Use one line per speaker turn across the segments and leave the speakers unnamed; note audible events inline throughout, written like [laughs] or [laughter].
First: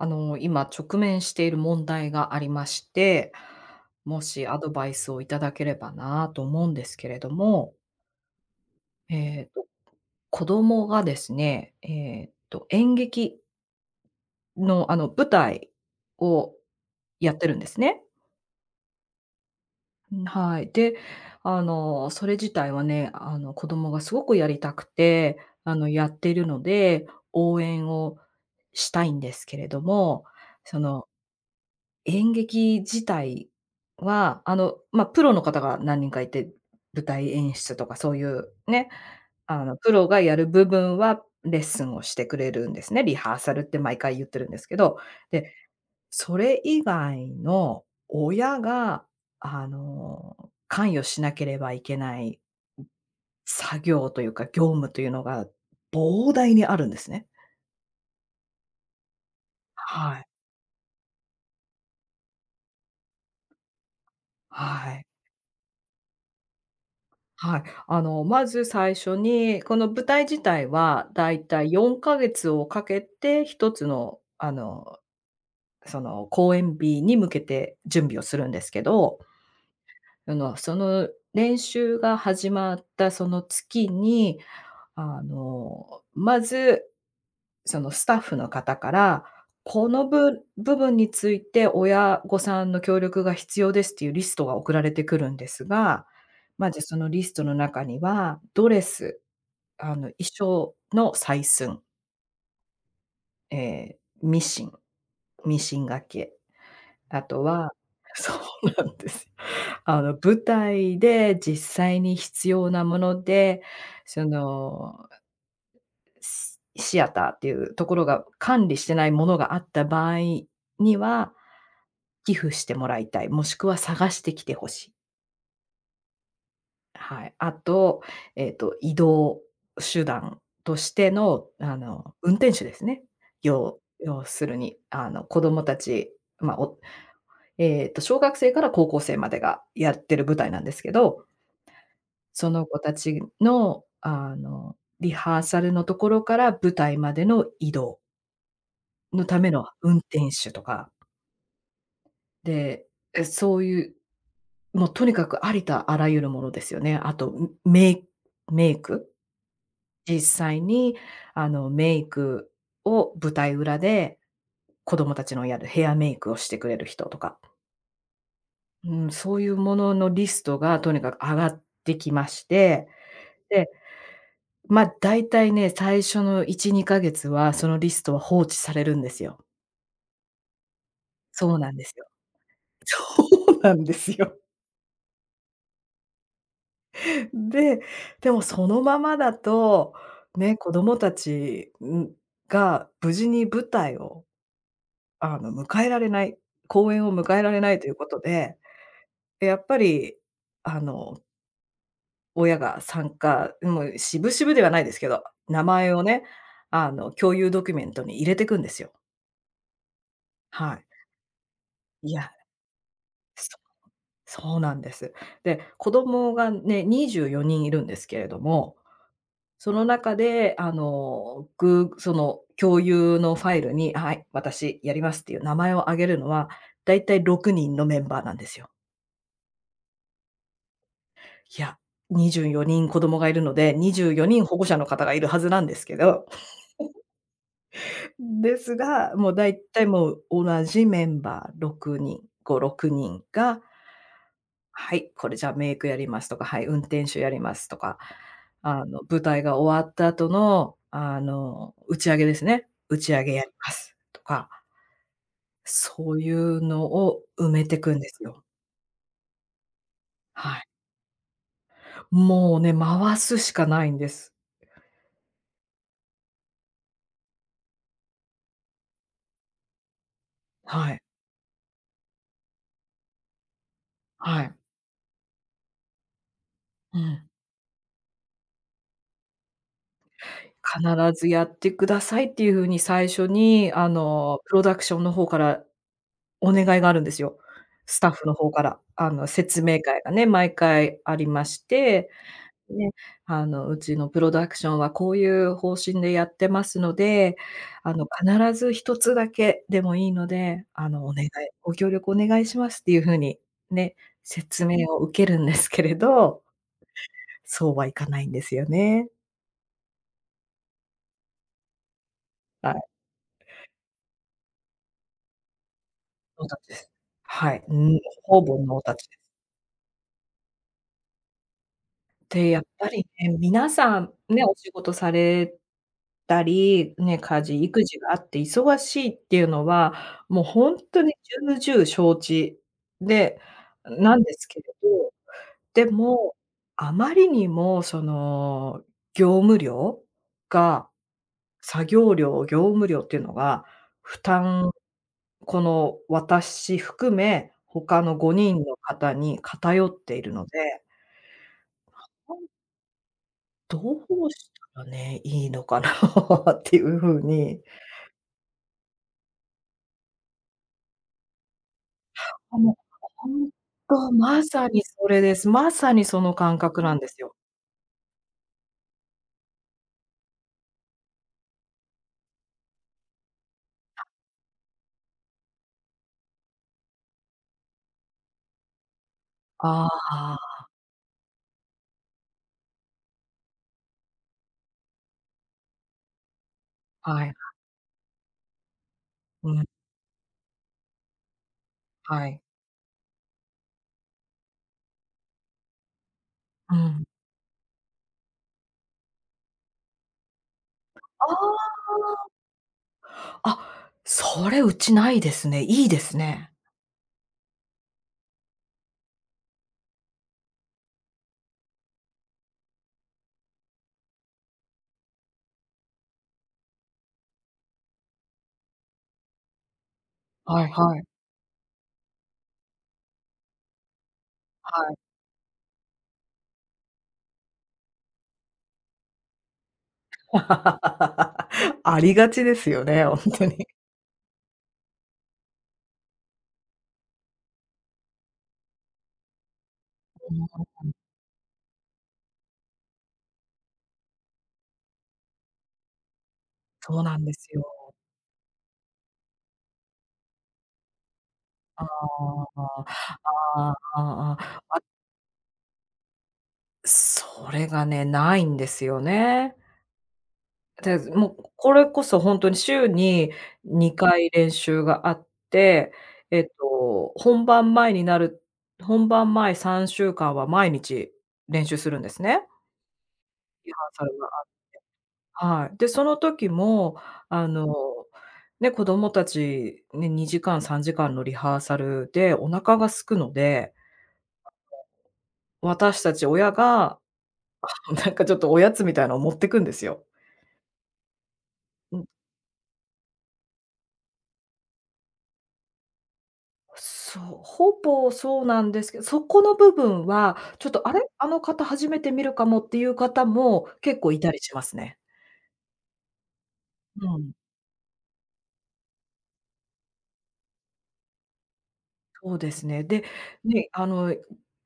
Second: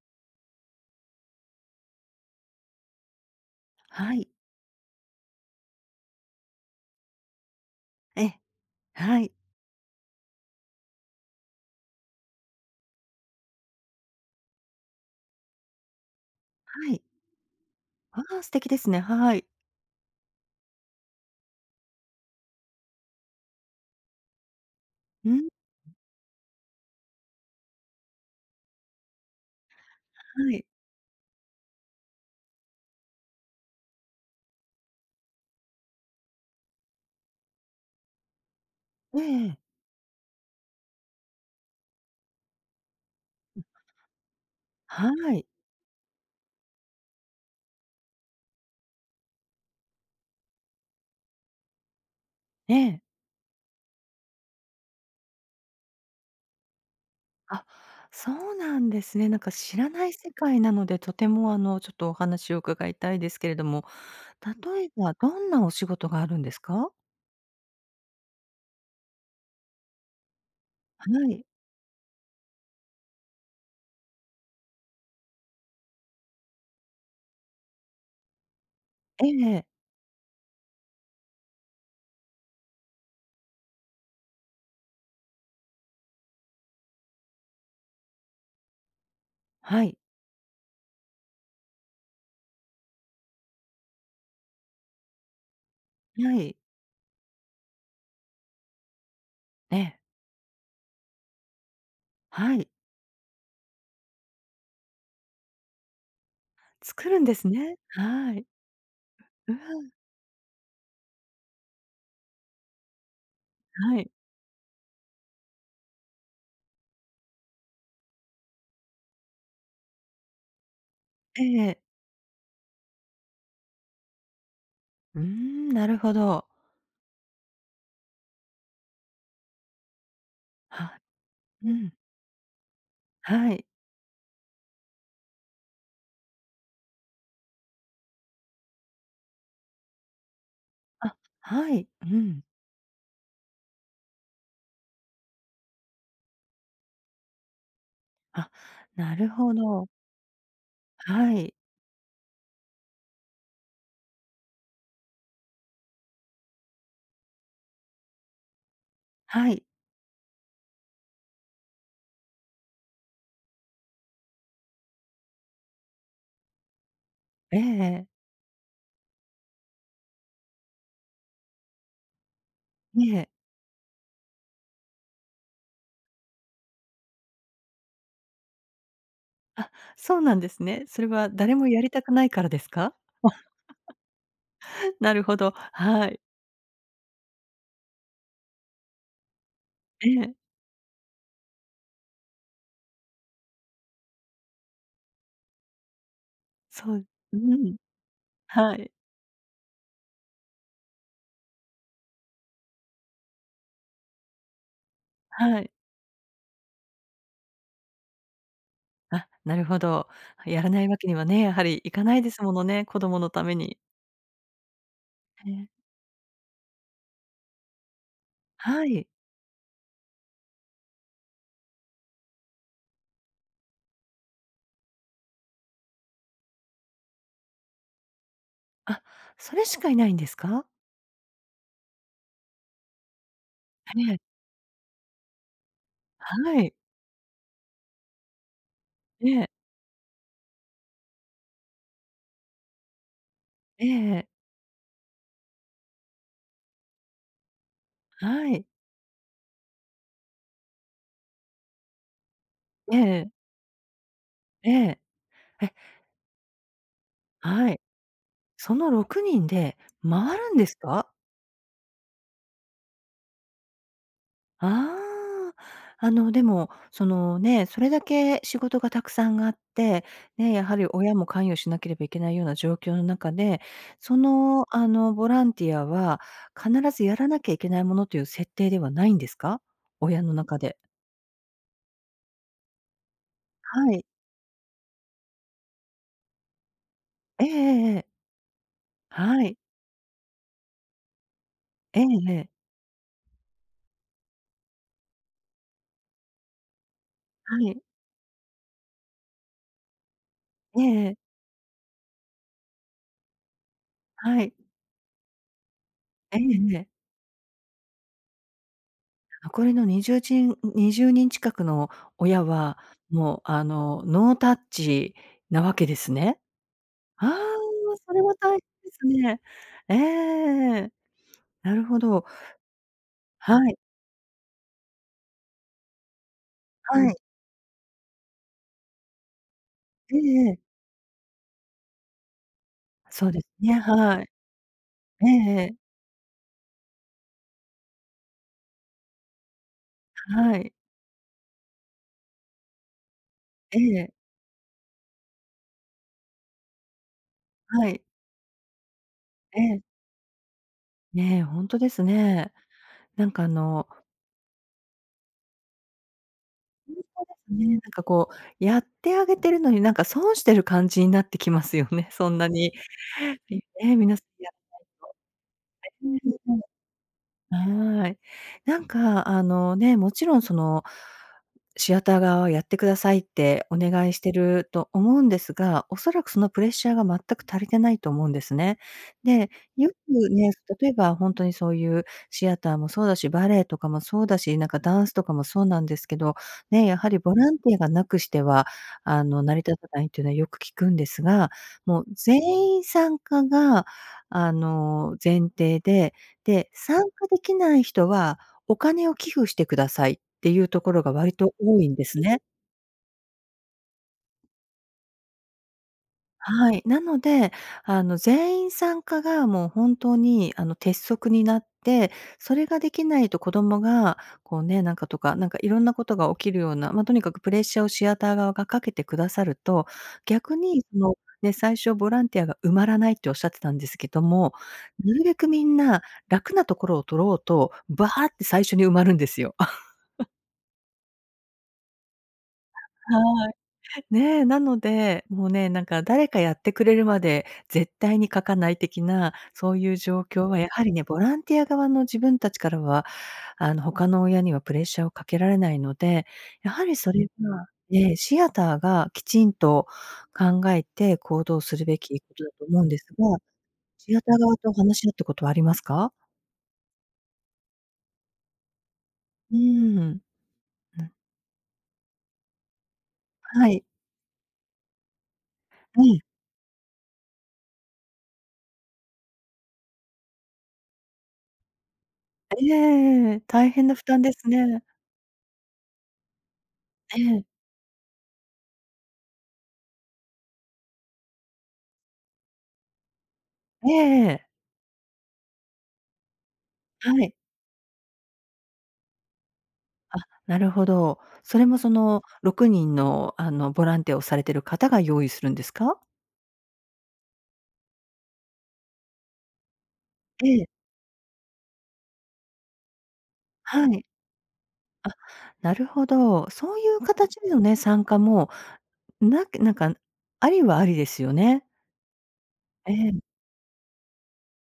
あの、今直面している問題がありまして、
は
も
い。
しアドバイスをいただければなと思うんですけれども
え、はい。
えっと、子供がですね、えっと、演劇の、あの、舞台を
はい。
やってるんですね。
ああ、素敵ですね。はい。
うん、はい。で、あの、それ自体はね、あの、子供がすごくやりたく
う
て、
ん。
あの、やっているので、応援をしたいんですけれども、
はい。
その演劇自体はあの、ま、プロの方が何人かいて、舞台演出とかそういう、ね。
ええええ。
あの、プロがやる部分は、レッスンをしてくれるんですね、リハーサ
う
ル
ん。
って毎回言ってるんですけど。
はい。
で、それ以外の、親が、あの、関与しなければいけない
ええ。
作業というか、業務というのが膨大にあるんですね。
あ、そうなんですね。なんか知らない
はい。
世界なので、とても、あの、ちょっとお話を伺いたいですけれども、例え
はい。
ばどんなお仕事があるんですか？
はい。あの、まず最初に、この舞台自体は
は
だい
い。
たい4か月をかけて一つのあの、その、公演日に向けて準備をするんですけど、
ええええ。
あの、その練習が始まったその月に、あの、まず、そのスタッフの方から、
は
こ
い。
のぶ部分について親御さんの協力が必要ですっていうリストが送られてくるんですが、
はい。
ま、じゃ、そのリストの中には、ドレス、
え
あの、
え。
衣装の採寸。
はい。
ええ、ミシン。ミシンがけ。
作る
あ
んで
と
す
は
ね。
そ
はい。
うなんです。
うん。
あの、舞台で実際に必要なもので、
はい。
そのシアターっていうところが管理してないものがあった場合には、
ええ。
寄付してもらいたい。もしくは探してきて欲しい。
うーん、なるほど。
はい。あと、えっと、移動手段とし
は
ての、
う
あ
ん。
の、運転手ですね。
はい。
よう要するに。あの、子どもたちま、おえっと、小学生から高校生までがやってる舞台なんですけ
あ、
ど。
はい。うん。
その子たちの、あの、リハーサルのところから舞台までの移動
あ、な
の
る
ため
ほ
の
ど。
運転手とか。
はい。
で、え、そういう、もうとにかく、ありとあらゆるものですよね。あと、うメイメイク。
はい。
実際に、あの、メイクを舞台裏で、子供たちのやるヘアメイクをしてくれる人とか。
ええ。
うん、そういう物のリストがとにかく挙がってきまして、
にえ。
で、ま、大体ね、最初の1、2ヶ月はそのリストは放置されるんですよ。
あ、そうなんですね。それは
そ
誰
う
も
なん
や
で
り
す
た
よ。
くないからですか？
そうなんで
[laughs]
すよ。
なるほど、はい。
で、でもそのままだと、
ええ。
ね、子供たち、うん、が無事に舞台を、あの、迎えられない公
そい
演を
う
迎えられな
ん、
いということで、
はい。
で、やっぱりあの親が参加ん、もう、渋々ではないですけど、
は
名
い。
前をね、あの、共有ドキュメントに入れてくんですよ。
あ、なるほど。やら
は
な
い。
いわけにはね、やはりいか
い
ないで
や、
すものね、子供のため
そ
に。
そうなんです。
へ
で、
え。
子供がね、24人いるんですけれども、
はい。
その中で、あの、ぐその共有のファイルに「あ、はい、私やります」っていう名前を挙げるのは、大体6人のメンバーなんですよ。
あ、それしかいないんですか？
いや。24人子供がいるので、に
は
じゅ
に
う
え。
よにん保護者の方がいるはずなんですけど。
はい。
[giggles] ですが、
え
も、だ
え。
いたい、もう同じメンバー6人5、6人が、
ええええ。
「はい、これ、じゃ、メイクやります」とか、「はい、運転手やります」とか。
はい。
あの、舞台が終わった後の、あの、打ち上げですね。
え
「打
え
ち上
ええ。
げやります」とか。
ええ。え。
そういうのを埋め
は
て
い。
くんですよ。
その６人で回
は
るん
い。
ですか？
もうね、回すしかないんです。
ああ。あの、でも、その、ね、それだけ仕事がたくさんあって、ね、やはり
はい。
親も関与しなければいけないような状況の中で、そ
はい。
の、あの、ボランティアは必
う
ずやら
ん。
なきゃいけないものという設定ではないんですか？親の中で。
必ずやってくださいっていうふうに、最初に、あ
はい。
の、プロダクションの方からお願いがあるんですよ。
えええええ
ス
え。
タッフの方から、あの、
はい。
説明会がね、毎回ありまし
ええ
て。
ええ。
で、あの、うちのプロダクションはこういう方針でやってますので、
はい。
あの、必ず1つだけでもいいので、
え
あの、
ええ
お
え。
願いご協力お願いしますっていうふうにね、
はい。
説明を受けるんですけれ
え
ど。
えええ。
そうはいかないんですよね。
残りの20じんに20人近くの親
は
は、
い。
もう、あの、ノータッチなわけですね。
ノータッチです。
ああ、
はい、うーん、
それは
ほ
大変
ぼ
で
ノータッ
す
チ。
ね。ええええええええ。なるほど。
で、やっぱりね、
は
皆
い。
さん、ね、お仕事されたり、
は
ね、
い。
家事育児があって忙しいっていうのは、
え
もう
えええ。
ほんとに重々承知
そう
で
ですね、
なん
はい。
ですけれど。
ええええ。
でも、あまりにも、その、業務量
はい。
が作業量、業務量っていうのが、
ええ。
負担この私含め、
はい。
他の5人の方に
ええ。
偏っているので。
ね、ほんとで
ま、
す
ほん
ね。なんか、あ
ど
の
うしたらね、いいのかな [laughs] ってい
ほん
う
とで
ふう
す
に。
ね。なんか、こう、やってあげてるのに、なんか、損してる感じになってきますよね。そんな
う
に、
ん、ほん
いね、
と。
皆さん
まさにそれです。まさにその感
[unintelligible]
覚なんですよ。
はい。なんか、あの、ね、もちろん、その、シアター側は、やってくださいってお願いしてると思うんですが、恐らくそのプレッシャーが全く足りてないと思うんですね。で、
ああ
よく
あ
ね、
あ。
例えば、ほんとにそういうシアターもそうだし、バレエとかもそうだし、なんかダンスとかもそうなんですけど、ね、やはり
は
ボ
い。
ランティアがなくしては、あの、
う
成り
ん。
立たないっていうのはよく聞くんですが、もう、
は
全
い。
員参加が、あの、前提で、で、
う
参
ん。
加できない人は、お金を寄付してくださいっていうところが割と
あ
多いんですね。
あ。あ、それ、うちないですね。いいですね。
はい。なので、あの、全員参加が、もう、本当に、あの、鉄則になって、それができないと子供が、こうね、なんかとか、なんか、いろんなことが起きるような。ま、とにかく、プレッシャーをシアター側がかけてくださると、逆
はい
に、
は
そ
い。
の、ね、最初、ボランティアが埋まらないって仰ってたんですけども、
はい。
なるべくみんな楽なところを取ろうと、バーって最初に埋まるんですよ。[chuckles]
[laughs] ありがちですよね。ほん
は
と
い。
に。
ねえ。なので、もうね、なんか、誰かやってくれるまで絶対に書かない的な、そういう状況は、やはり
[unintelligible]
ね、ボランティア側の自分たちからは、あの、他の親にはプレッシャーをかけられないので、やはり
そう
そ
なん
れ
ですよ。
はええ、シアターが、きちんと考えて行動す
あ
るべきこと
あ
だと思
あ
う
あ
んですが。
ああ、あ
シア
あ、
タ
あ
ー側
あ。
と
あ
話し合ったことはありますか？
それがね、無いんですよね。
うーん。
て
う
ず
ん。
もう、これこそほんとに週に
はい。
2回練習があって、
ええ。
えっと、本番前になる本番前3週間は毎日練習するんですね。
ええ-ええええ。大
リハ
変な
ー
負
サル
担
が
で
あっ
す
て。
ね。
はい。で、その時も、
ええ。
あの、ね、子供たちに2時間、3時間のリハーサルでお腹が空くので、
ええええ。
[unintelligible] 私たち親が、
はい。
[chuckles] なんか、ちょっとおやつみたいのを持ってくんですよ。
あ、なるほど。それもそ
うん。
の、6人の、あの、ボランティアをされてる方が用意するんですか？
そう、ほぼそうなんですけど、そこの部分は、
え
ち
え。
ょっと、「あれ？あの方初めて見るかも」っていう方も
は
結
い。
構居たりしますね。
あ、なるほど。そういう
うん。
形でのね、参加も、なくなんか、ありはありですよね。
そうですね。
え
で、
え。
ね、あの、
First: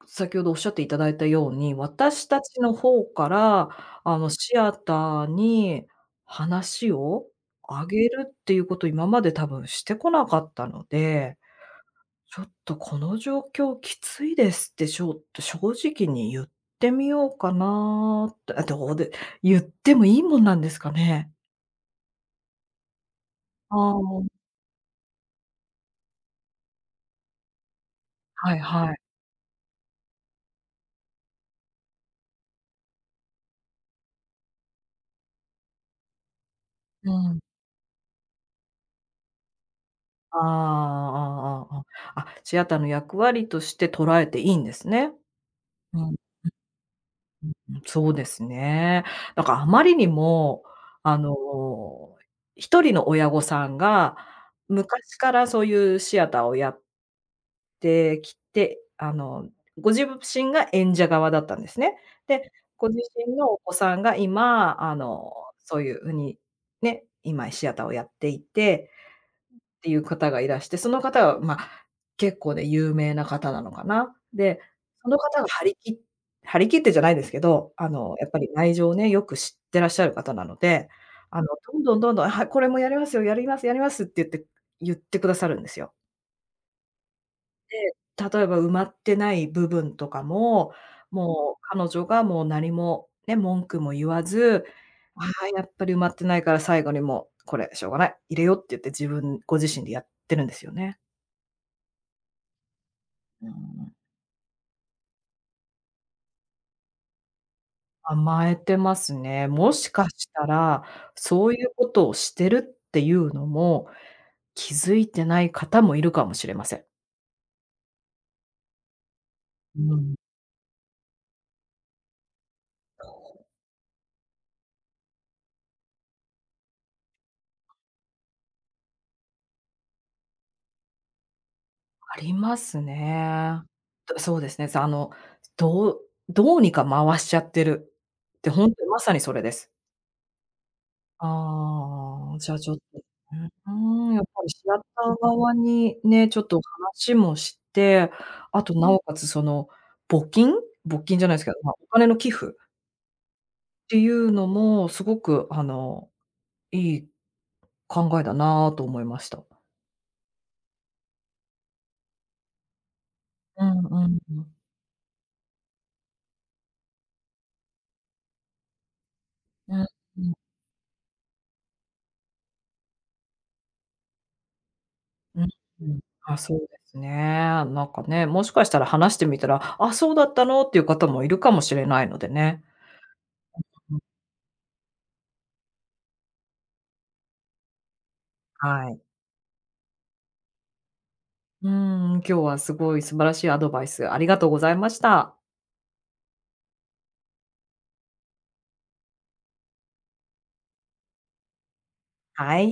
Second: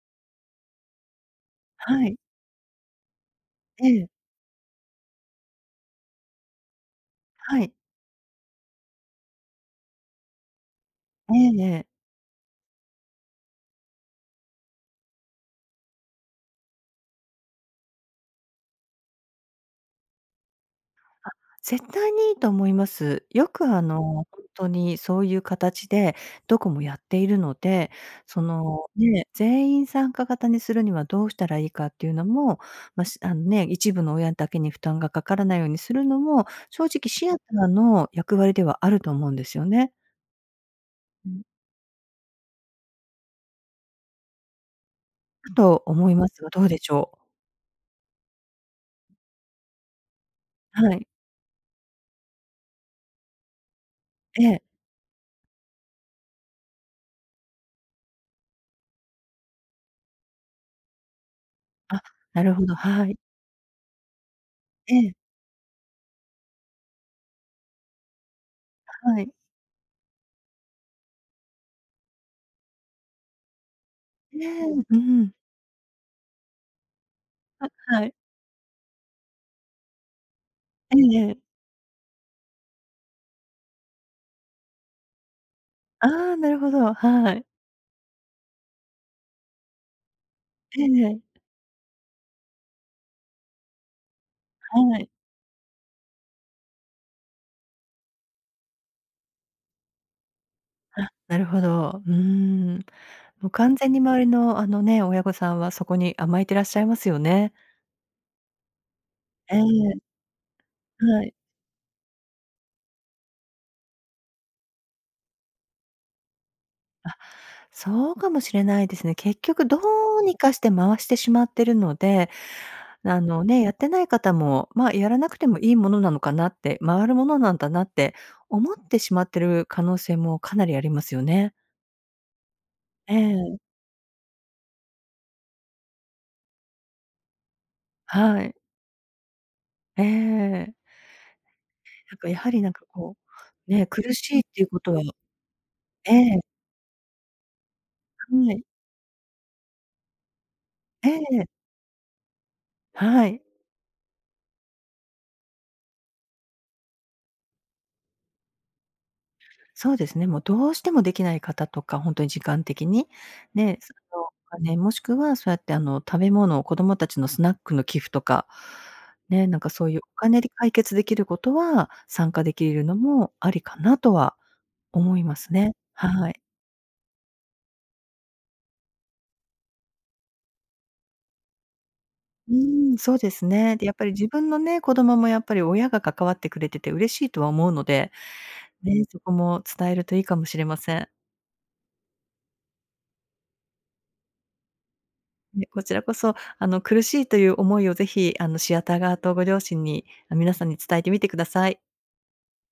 先ほど仰っていただいた様に、
はい。
私たちの方から、
ええ。
あの、シアターに話を
はい。
あげるっていうことを今まで多分してこなかったの
え
で、
えええ。
「ちょっと、この状況きついです」ってちょっと正直にゆってみようかなって、え、どうでゆってもいいもんなんですか
あ、
ね？
絶対にいいと思います。よく、あ
あ
の、ほ
あ。
んとに、そういう形でどこもやっているので、そ
はい
の、
はい。
ね、全員参加型にするにはどうしたらいいかっていうのも、ましあんね、一部の親だけに負担がかからないようにするのも、正直、
う
シ
ー
アタ
ん。
ーの役割ではあると思うんですよね。
ああ、
うん。
ああ、あああ。あ、シアターの役割として捉えていいんですね。
んと、
うん、
思
う
いますが、どうでしょう？
うん、そうですね。だからあまりにも、
はい。
あの、1人の親御さんが、
ええ。
昔からそういうシアターをやってきて、あの、ごじぶしんが演者側だったんですね。
あ、な
で、
るほど、
ご自
はい。
身のお子さんが今、あ
ええ。
の、そういううに、ね、今シアターをやっていて、
はい。
っていう方がいらして、その方は、ま、結構ね、有名な方なのかな。
ね
で、
え、う
その
ん。
方が張り切張り切ってじゃないですけ
あ、
ど、あ
はい。
の、やっぱり内情をね、よく知ってらっしゃる方なので、
えええ
あ
え。
の、どんどんどんどん「はい、これもやりますよ、やりますやります」ってゆってゆってくださるんですよ。
ああ、なるほど、はい。
で、例えば埋まってない部分とかも、
ええ。
もう彼女がもう、何も、ね、文句も言わず、
はい。
ああ、やっぱり埋まってないから最後にもう、「これしょうがない、入れよう」って言って自分ご自身でやってるんですよね。
あ、なるほど。うーん。
う
もう完全
ん。
に周りの、あのね、親御さんはそこに甘えてらっしゃいますよね。
甘えてますね。
ええ。
もしかしたら、
はい。
そういうことをしてるっていうのも、気付いてない方も居るかもしれません。
あ、そうかもしれないですね。結局ど
うーん。
うにかして回してしまってるので、あのね、やってない方も、「ま、やらなくてもいいものなのかな」って、「回るものなんだな」って思ってしまってる可能性もかなりありますよね。
あります
ええ。
ね。と、そうですね、さの、どうどうにか回しちゃってるっ
は
て、
い。
ほんとにまさにそれです。
ええ。なんか、
ああ、
や
じ
は
ゃ、
り、
ち
なん
ょっ
か、
と
こ
う
う、ね、
ー
苦
ん、やっ
しい
ぱ
っ
り
て
シ
いう
ア
こ
タ
とは
ー側に
え
ね、ちょ
え。
っと話もして、
は
あ
い。
と、なおかつ、その、募金？募
え
金じゃない
え。
すけど、ま、お金の寄付
はい。
っていうのも、すごく、あの、いい考えだなと思いました。
そうですね。もう、どうしても出来ない方とか、ほんとに時間的に、
うん
ね、そ
うん
の、お
うん。
金、もしくはそうやって、あの、食べ物、子どもたちのスナックの寄付とか、ね、なんか
うー
そういうお
ん。
金で解決出来ることは、参加出来るのもありかなとは思いま
うん
すね。
うん。
は
あ、
い。
そうですね。なんかね、もしかしたら話してみたら、「あ、そうだったの」っていう方も居るかもしれないので
う
ね。
ーん、そうですね。で、やっ
[unintelligible]
ぱり自分のね、子供もやっぱり親が関わってくれてて嬉しいとは思うので、
はい。
ね、そこも伝えるといいかもしれません。
うーん、今日はすごい素晴らしいアドバイス、ありがとうございました。
いえ、こちらこそ、あの、苦しいという思いをぜひ、あの、シアター側とご両親にあ、皆さんに伝えてみてください。
はい。